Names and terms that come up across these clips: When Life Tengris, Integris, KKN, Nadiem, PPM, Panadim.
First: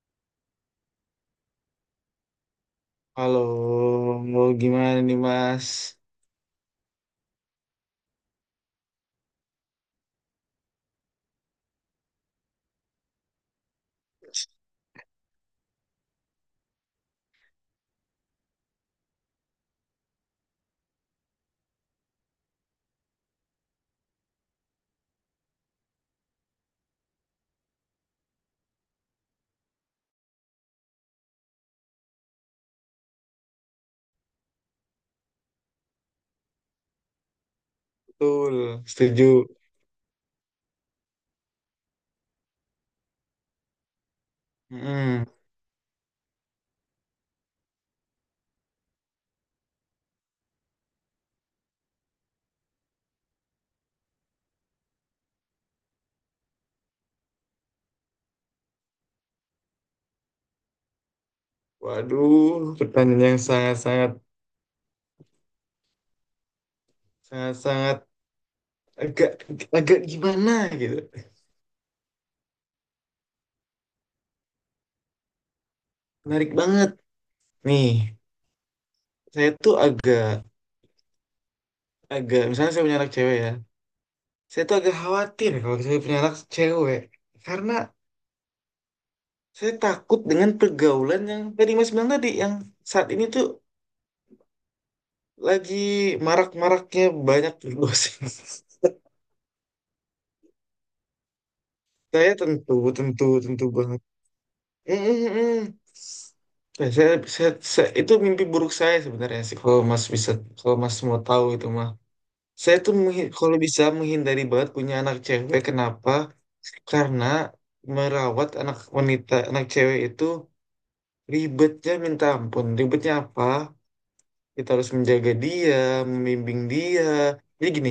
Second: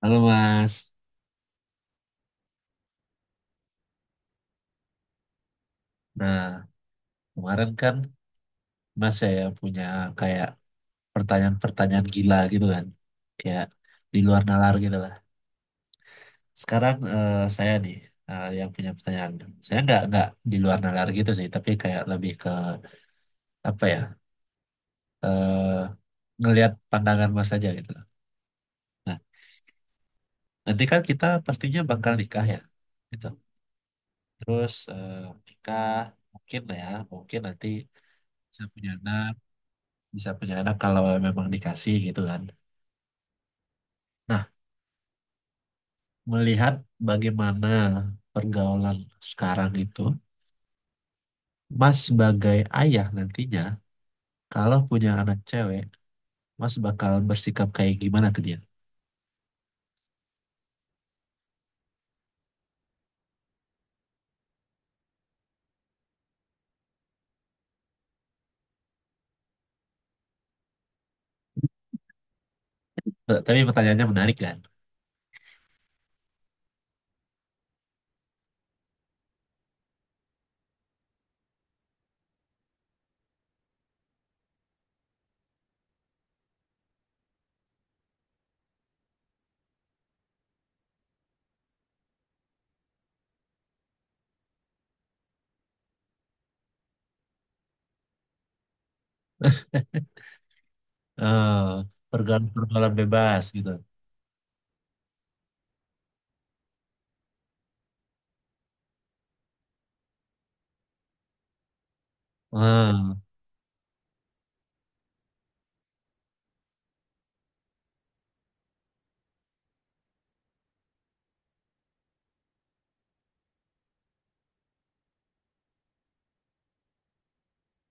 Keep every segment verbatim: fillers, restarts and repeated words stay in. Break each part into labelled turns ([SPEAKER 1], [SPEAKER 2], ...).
[SPEAKER 1] Halo Mas.
[SPEAKER 2] Halo, mau gimana nih Mas?
[SPEAKER 1] Nah, kemarin kan Mas saya punya kayak pertanyaan-pertanyaan gila gitu kan. Kayak di luar nalar gitu lah. Sekarang eh, saya nih, eh, yang punya pertanyaan. Saya nggak nggak di luar nalar gitu sih, tapi kayak lebih ke apa ya? eh Ngelihat pandangan Mas aja gitu loh. Nah, nanti kan kita pastinya bakal nikah ya. Gitu. Terus eh, nikah mungkin lah ya, mungkin nanti bisa
[SPEAKER 2] Betul,
[SPEAKER 1] punya anak,
[SPEAKER 2] setuju.
[SPEAKER 1] bisa punya anak kalau memang dikasih gitu kan. Nah,
[SPEAKER 2] Mm-mm.
[SPEAKER 1] melihat bagaimana pergaulan sekarang itu, Mas sebagai ayah nantinya, kalau punya anak cewek, Mas bakal bersikap kayak gimana ke dia?
[SPEAKER 2] Waduh, pertanyaan yang sangat-sangat, sangat-sangat agak, agak gimana gitu.
[SPEAKER 1] T- Tapi pertanyaannya menarik kan?
[SPEAKER 2] Menarik banget. Nih, saya tuh agak, agak, misalnya saya punya anak cewek ya. Saya tuh agak khawatir kalau saya punya anak cewek. Karena saya takut dengan pergaulan yang tadi Mas bilang tadi, yang saat ini tuh lagi marak-maraknya banyak dosen.
[SPEAKER 1] Eh,
[SPEAKER 2] Saya
[SPEAKER 1] Pergaulan
[SPEAKER 2] tentu,
[SPEAKER 1] pergaulan
[SPEAKER 2] tentu,
[SPEAKER 1] bebas
[SPEAKER 2] tentu
[SPEAKER 1] gitu.
[SPEAKER 2] banget. Mm, mm, mm. Ya, saya, saya, saya- itu mimpi buruk saya sebenarnya sih kalau Mas bisa kalau Mas mau tahu itu mah. Saya
[SPEAKER 1] Eh,
[SPEAKER 2] tuh menghi- kalau bisa menghindari banget punya anak cewek. Kenapa? Karena merawat anak wanita, anak cewek itu ribetnya minta ampun. Ribetnya apa? Kita harus menjaga dia, membimbing dia. Jadi gini,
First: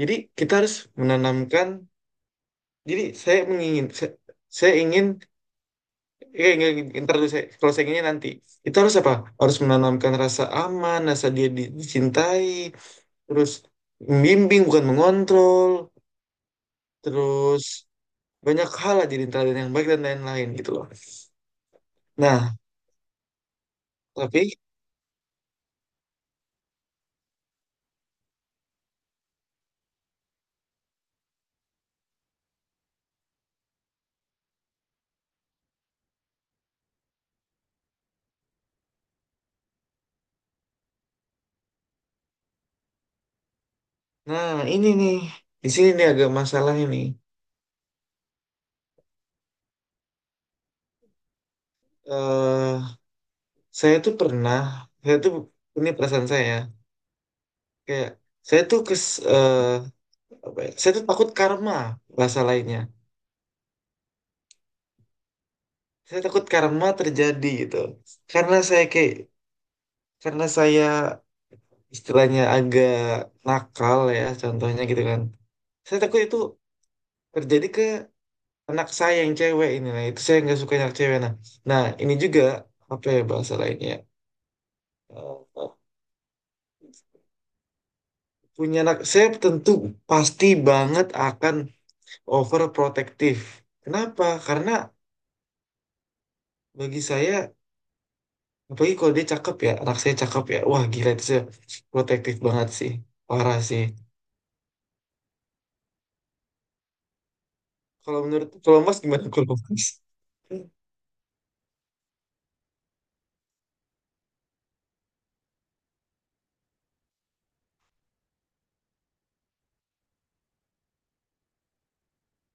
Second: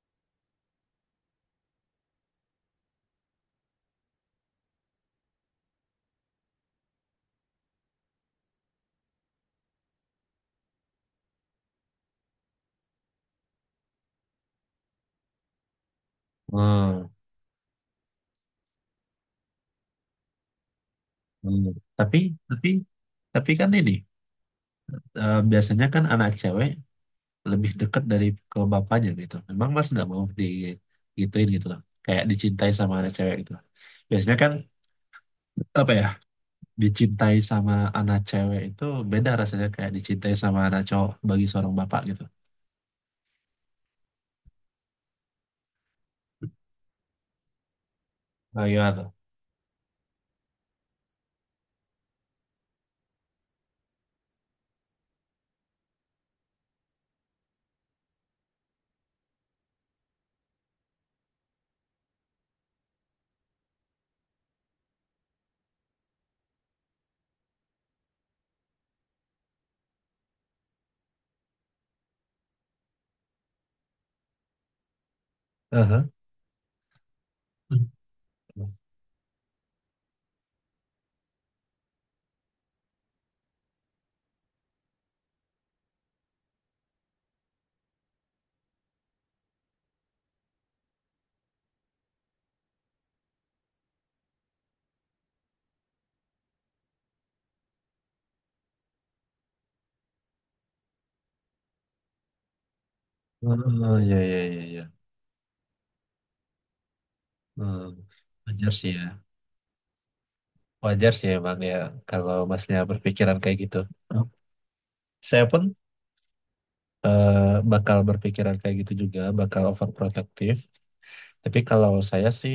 [SPEAKER 2] jadi kita harus menanamkan. Jadi saya mengingin, saya, saya ingin iya, iya, iya, ntar dulu saya, kalau saya ingin nanti itu harus apa? Harus menanamkan rasa aman, rasa dia di- dicintai, terus membimbing bukan mengontrol,
[SPEAKER 1] eh,
[SPEAKER 2] terus banyak hal lah jadi teladan yang baik dan lain-lain gitu loh.
[SPEAKER 1] eh. Tapi
[SPEAKER 2] Nah,
[SPEAKER 1] tapi tapi kan ini,
[SPEAKER 2] tapi
[SPEAKER 1] eh, biasanya kan anak cewek lebih dekat dari ke bapaknya gitu. Memang Mas nggak mau digituin gitu loh. Kayak dicintai sama anak cewek gitu. Biasanya kan apa ya? Dicintai sama anak cewek itu beda rasanya kayak dicintai sama anak cowok bagi seorang bapak gitu.
[SPEAKER 2] nah ini nih di sini nih agak masalah ini.
[SPEAKER 1] Nah, gimana tuh?
[SPEAKER 2] eh saya tuh pernah, saya tuh ini perasaan saya ya. Kayak saya tuh kes, eh, apa ya? Saya tuh takut karma bahasa lainnya. Saya takut karma terjadi gitu karena saya kayak karena saya istilahnya agak nakal ya contohnya gitu kan. Saya
[SPEAKER 1] Aha.
[SPEAKER 2] takut itu terjadi ke
[SPEAKER 1] Hmm.
[SPEAKER 2] anak saya yang cewek ini. Nah, itu saya nggak suka anak cewek. Nah, nah ini juga apa ya bahasa lainnya ya? Eh, Punya anak saya tentu pasti banget akan overprotektif. Kenapa? Karena bagi saya apalagi kalau dia cakep ya, anak saya cakep ya, wah gila itu saya protektif banget sih, parah sih.
[SPEAKER 1] Oh, ya, ya, ya, ya. Hmm.
[SPEAKER 2] Kalau menurut
[SPEAKER 1] Wajar
[SPEAKER 2] kalau
[SPEAKER 1] sih
[SPEAKER 2] Mas
[SPEAKER 1] ya.
[SPEAKER 2] gimana kalau Mas?
[SPEAKER 1] Wajar sih emang ya kalau masnya berpikiran kayak gitu. Saya pun eh, bakal berpikiran kayak gitu juga, bakal overprotective. Tapi kalau saya sih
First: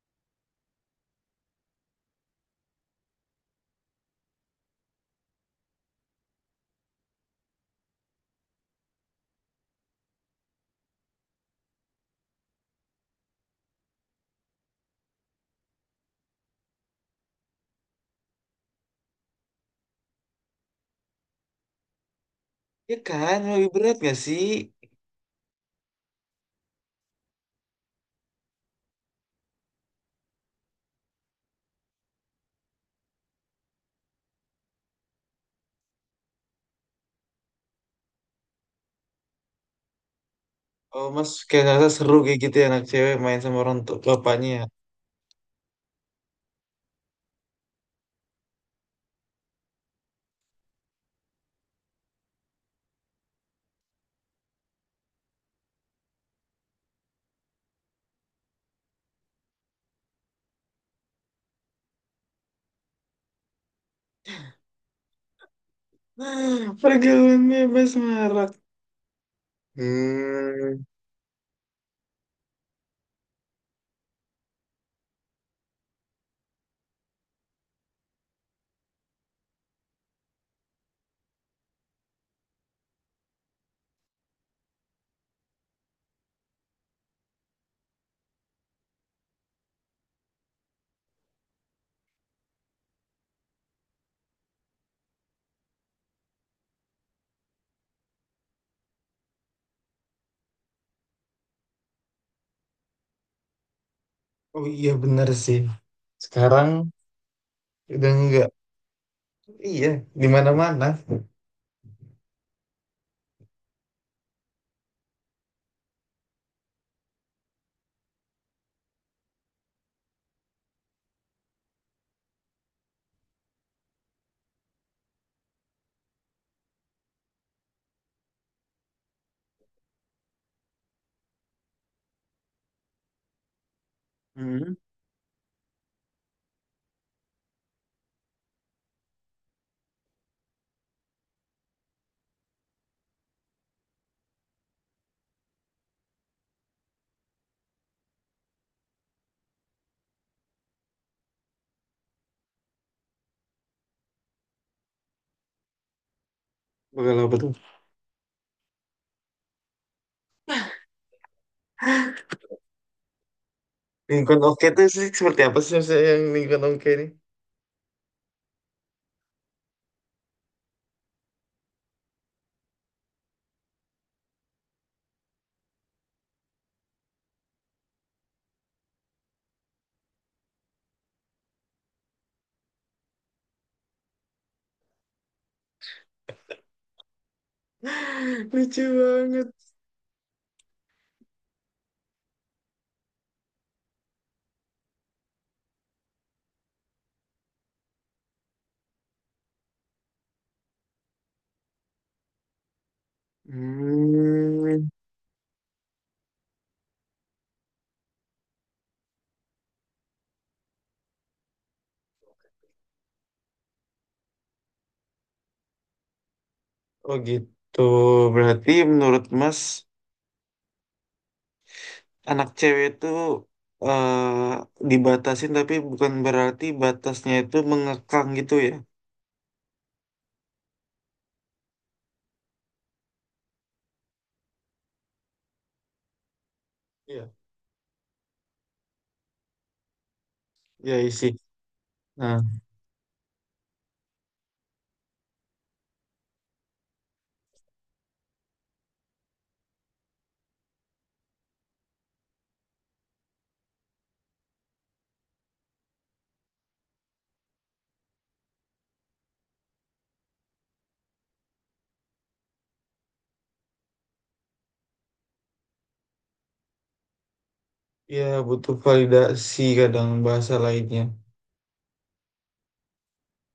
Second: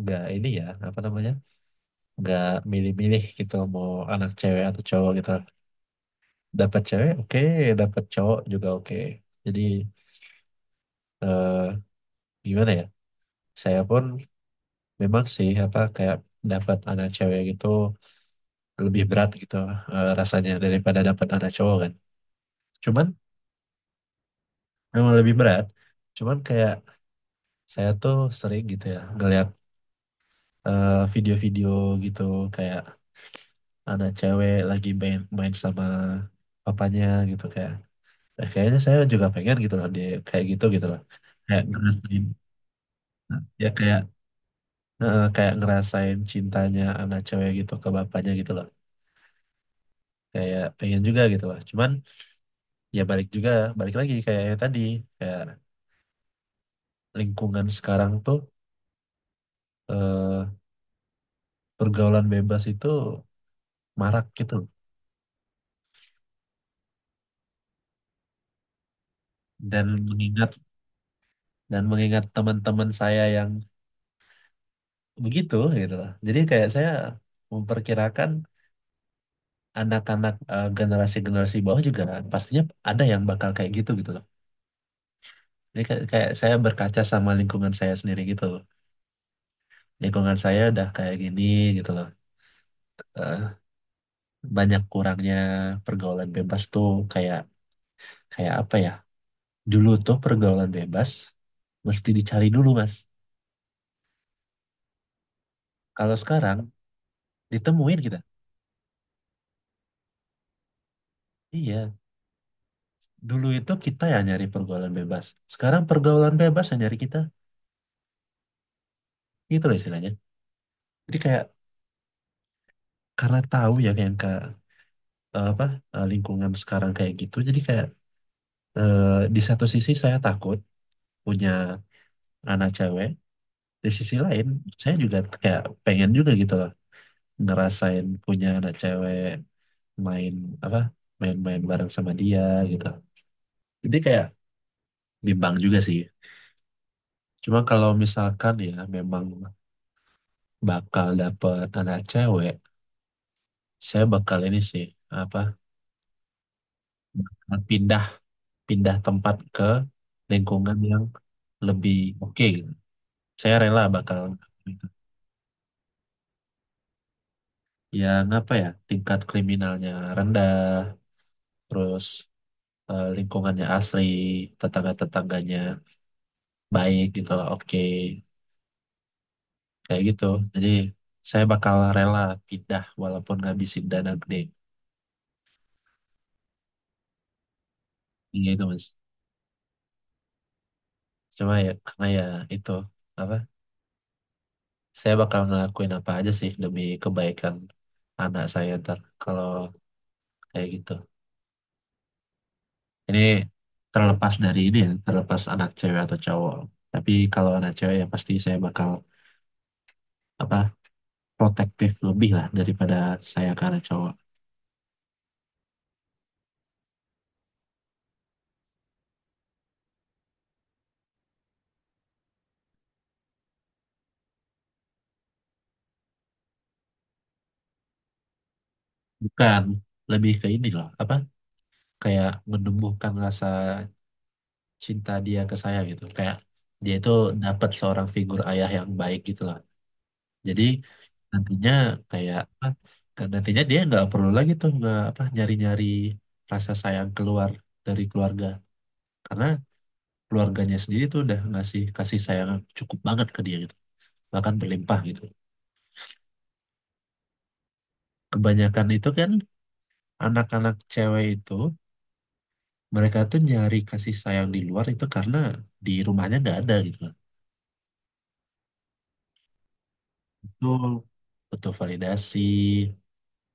[SPEAKER 1] nggak ini ya, apa namanya, nggak milih-milih gitu mau anak cewek atau cowok gitu. Dapat cewek oke, dapat cowok juga oke. Jadi eh, gimana ya, saya pun memang sih apa kayak dapat anak cewek gitu lebih berat gitu eh, rasanya daripada dapat anak cowok kan,
[SPEAKER 2] Ya
[SPEAKER 1] cuman
[SPEAKER 2] kan, lebih berat gak sih?
[SPEAKER 1] memang lebih berat, cuman kayak saya tuh sering gitu ya ngeliat eh, video-video gitu kayak anak cewek lagi main main sama papanya gitu, kayak eh, kayaknya saya juga pengen gitu loh dia kayak gitu gitu loh,
[SPEAKER 2] Oh Mas
[SPEAKER 1] kayak
[SPEAKER 2] kayak ngerasa seru
[SPEAKER 1] ngerasain,
[SPEAKER 2] kayak gitu ya, anak cewek main sama
[SPEAKER 1] ya
[SPEAKER 2] orang tua
[SPEAKER 1] kayak
[SPEAKER 2] bapaknya. Ya?
[SPEAKER 1] eh, kayak ngerasain cintanya anak cewek gitu ke bapaknya gitu loh, kayak pengen juga gitu lah cuman ya balik juga, balik lagi kayak yang tadi, kayak lingkungan sekarang tuh, eh, pergaulan bebas itu marak gitu,
[SPEAKER 2] Ah, pergaulan bebas marak.
[SPEAKER 1] dan mengingat,
[SPEAKER 2] Hmm.
[SPEAKER 1] dan mengingat teman-teman saya yang begitu gitu lah, jadi kayak saya memperkirakan anak-anak eh, generasi-generasi bawah juga pastinya ada yang bakal kayak gitu gitu loh. Jadi kayak, kayak saya berkaca sama lingkungan saya sendiri gitu, lingkungan saya udah kayak gini gitu loh. Eh, Banyak kurangnya pergaulan bebas tuh kayak, kayak apa ya? Dulu tuh pergaulan bebas mesti dicari dulu, Mas.
[SPEAKER 2] Oh iya bener sih.
[SPEAKER 1] Kalau sekarang
[SPEAKER 2] Sekarang
[SPEAKER 1] ditemuin
[SPEAKER 2] udah
[SPEAKER 1] kita.
[SPEAKER 2] enggak. Iya, di mana-mana.
[SPEAKER 1] Iya, dulu itu kita yang nyari pergaulan bebas. Sekarang pergaulan bebas yang nyari kita. Gitu loh istilahnya. Jadi kayak karena tahu ya kayak yang ke eh, apa, eh, lingkungan sekarang kayak gitu. Jadi kayak eh, di satu sisi saya takut punya anak cewek, di sisi lain
[SPEAKER 2] Hmm.
[SPEAKER 1] saya juga kayak pengen juga gitu loh ngerasain punya anak cewek main, apa, main-main bareng sama dia gitu, jadi kayak bimbang juga sih. Cuma kalau misalkan ya memang bakal dapet anak cewek, saya bakal ini sih, apa,
[SPEAKER 2] Bakal apa tuh?
[SPEAKER 1] bakal pindah, pindah tempat ke lingkungan yang lebih oke gitu. Saya rela bakal
[SPEAKER 2] Lingkungan oke tuh sih seperti apa sih, maksudnya yang lingkungan oke ini?
[SPEAKER 1] yang apa ya, tingkat kriminalnya rendah, terus eh, lingkungannya asri, tetangga-tetangganya baik gitu lah, oke kayak gitu. Jadi saya bakal rela pindah walaupun ngabisin dana gede. Iya itu
[SPEAKER 2] Lucu
[SPEAKER 1] mas,
[SPEAKER 2] banget.
[SPEAKER 1] cuma ya karena ya itu, apa, saya bakal ngelakuin apa aja sih demi kebaikan anak saya ntar kalau kayak gitu. Ini terlepas dari ini
[SPEAKER 2] Hmm.
[SPEAKER 1] ya, terlepas anak cewek atau cowok, tapi kalau anak cewek ya pasti saya bakal, apa, protektif lebih lah daripada saya ke anak cowok.
[SPEAKER 2] Oh gitu. Berarti menurut Mas anak cewek itu eh, dibatasin tapi bukan berarti batasnya itu mengekang gitu ya.
[SPEAKER 1] Bukan, lebih ke ini loh, apa, kayak menumbuhkan rasa cinta dia ke saya gitu, kayak dia itu
[SPEAKER 2] Iya.
[SPEAKER 1] dapat seorang figur ayah yang baik gitu lah. Jadi
[SPEAKER 2] Ya isi.
[SPEAKER 1] nantinya kayak
[SPEAKER 2] Nah,
[SPEAKER 1] apa, kan nantinya dia nggak perlu lagi tuh, nggak apa, nyari-nyari rasa sayang keluar dari keluarga karena keluarganya sendiri tuh udah ngasih kasih sayang yang cukup banget ke dia gitu, bahkan berlimpah gitu. Kebanyakan itu kan anak-anak cewek itu mereka tuh nyari kasih sayang di luar itu karena di rumahnya nggak ada gitu loh.
[SPEAKER 2] ya butuh validasi kadang bahasa
[SPEAKER 1] Betul.
[SPEAKER 2] lainnya.
[SPEAKER 1] Butuh validasi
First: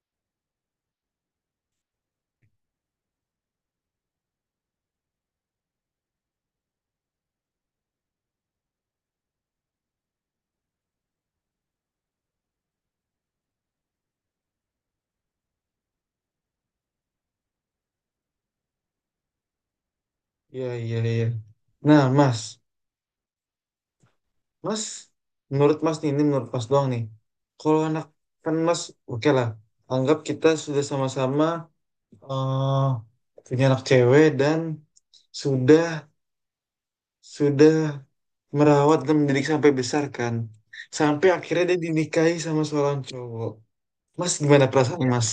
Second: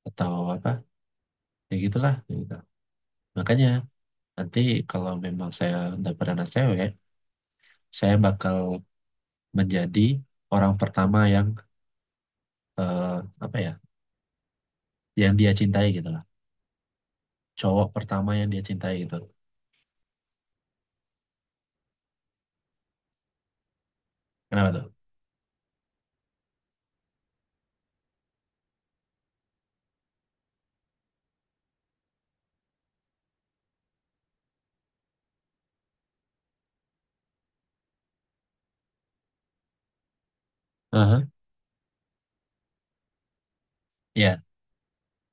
[SPEAKER 1] atau apa, ya gitulah ya gitu. Makanya nanti kalau memang saya dapat anak cewek, saya bakal menjadi orang pertama yang eh, apa ya, yang dia cintai gitu lah. Cowok pertama yang dia cintai gitu.
[SPEAKER 2] Iya, iya, iya. Nah, Mas,
[SPEAKER 1] Kenapa
[SPEAKER 2] Mas,
[SPEAKER 1] tuh?
[SPEAKER 2] menurut Mas nih, ini menurut Mas doang nih. Kalau anak kan Mas, oke lah. Anggap kita sudah sama-sama eh, punya anak cewek dan sudah sudah merawat dan mendidik sampai besar kan.
[SPEAKER 1] Aha.
[SPEAKER 2] Sampai akhirnya dia dinikahi sama seorang cowok. Mas
[SPEAKER 1] Ya.
[SPEAKER 2] gimana perasaan iya Mas?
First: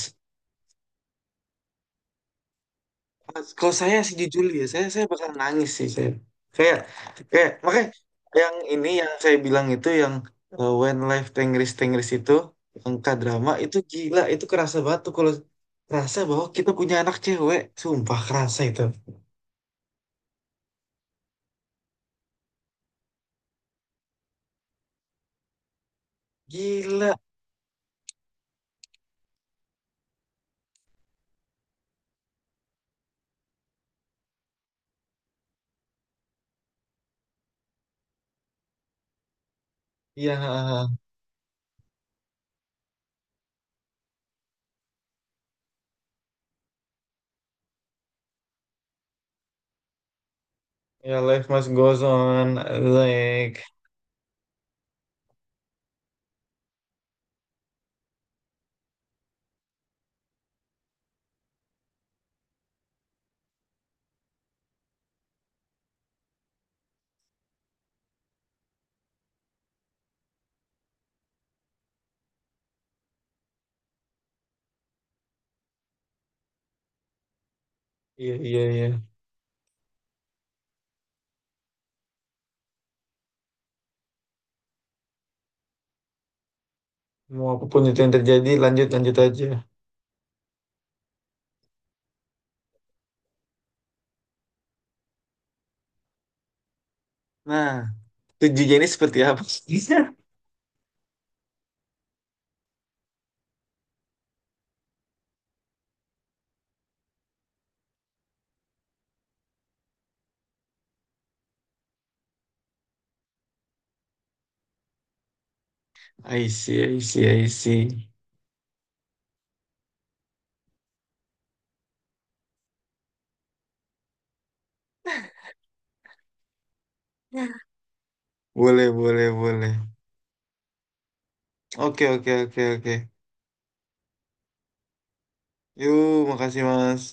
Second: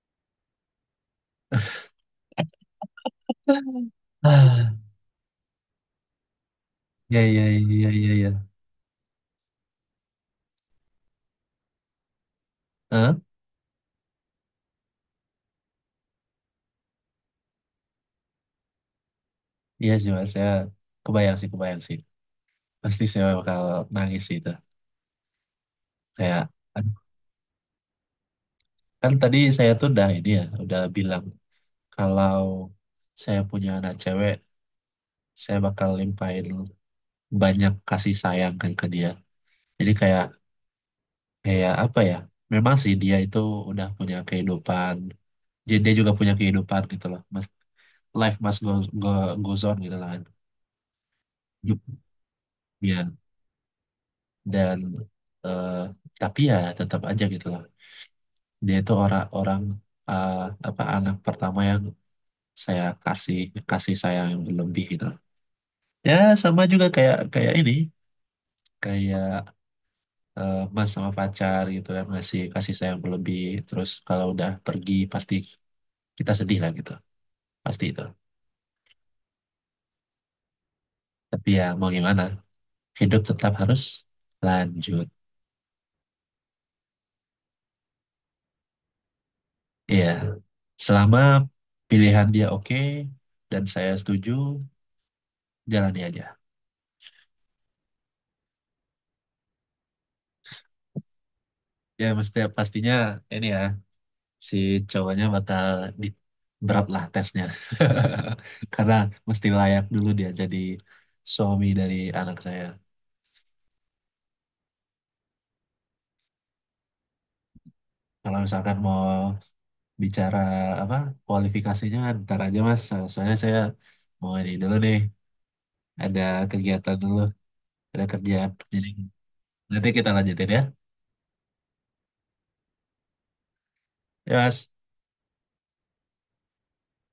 [SPEAKER 2] Kalau saya sih jujur ya,
[SPEAKER 1] Ah,
[SPEAKER 2] saya saya bakal nangis sih saya. Kayak
[SPEAKER 1] ya ya
[SPEAKER 2] kayak makanya
[SPEAKER 1] ya ya ya.
[SPEAKER 2] yang ini yang saya bilang itu yang uh, When Life Tengris Tengris itu yang
[SPEAKER 1] Hah?
[SPEAKER 2] K-drama itu gila, itu kerasa banget tuh kalau kerasa bahwa kita punya anak cewek, sumpah kerasa itu.
[SPEAKER 1] Iya sih mas, saya kebayang sih, kebayang sih. Pasti saya bakal nangis sih itu. Kayak aduh,
[SPEAKER 2] Gila.
[SPEAKER 1] kan tadi saya tuh udah ini ya, udah bilang kalau saya punya anak cewek, saya bakal limpahin banyak kasih sayang kan ke dia. Jadi kayak,
[SPEAKER 2] Ya,
[SPEAKER 1] kayak apa ya? Memang sih dia itu udah punya kehidupan. Jadi dia juga punya kehidupan gitu loh. Mas, life must go, go, goes on gitu lah kan.
[SPEAKER 2] ya life must
[SPEAKER 1] Yup.
[SPEAKER 2] goes on.
[SPEAKER 1] Ya,
[SPEAKER 2] Like,
[SPEAKER 1] dan eh, tapi ya tetap aja gitu loh. Dia itu orang-orang, eh, apa, anak pertama yang saya kasih kasih sayang yang berlebih gitu. Loh. Ya sama juga kayak, kayak ini, kayak eh, mas sama pacar gitu kan ngasih kasih sayang berlebih, terus kalau udah pergi pasti kita sedih lah gitu, pasti itu.
[SPEAKER 2] iya iya iya.
[SPEAKER 1] Tapi ya mau gimana, hidup tetap harus lanjut.
[SPEAKER 2] Mau apapun itu yang terjadi, lanjut lanjut aja.
[SPEAKER 1] Iya, selama pilihan dia oke dan saya setuju, jalani aja.
[SPEAKER 2] Nah, tujuannya ini seperti apa, maksudnya?
[SPEAKER 1] Ya mesti pastinya ini ya, si cowoknya bakal di, berat lah tesnya karena mesti layak dulu dia jadi suami dari anak saya.
[SPEAKER 2] I see, I see, I see.
[SPEAKER 1] Kalau misalkan mau bicara apa kualifikasinya ntar aja mas. So- Soalnya saya mau ini dulu nih, ada kegiatan dulu,
[SPEAKER 2] Nah,
[SPEAKER 1] ada kerjaan. Jadi
[SPEAKER 2] boleh, boleh, boleh.
[SPEAKER 1] nanti kita lanjutin ya.
[SPEAKER 2] Oke, oke, oke, oke.
[SPEAKER 1] Ya mas.
[SPEAKER 2] Yuk, makasih, Mas.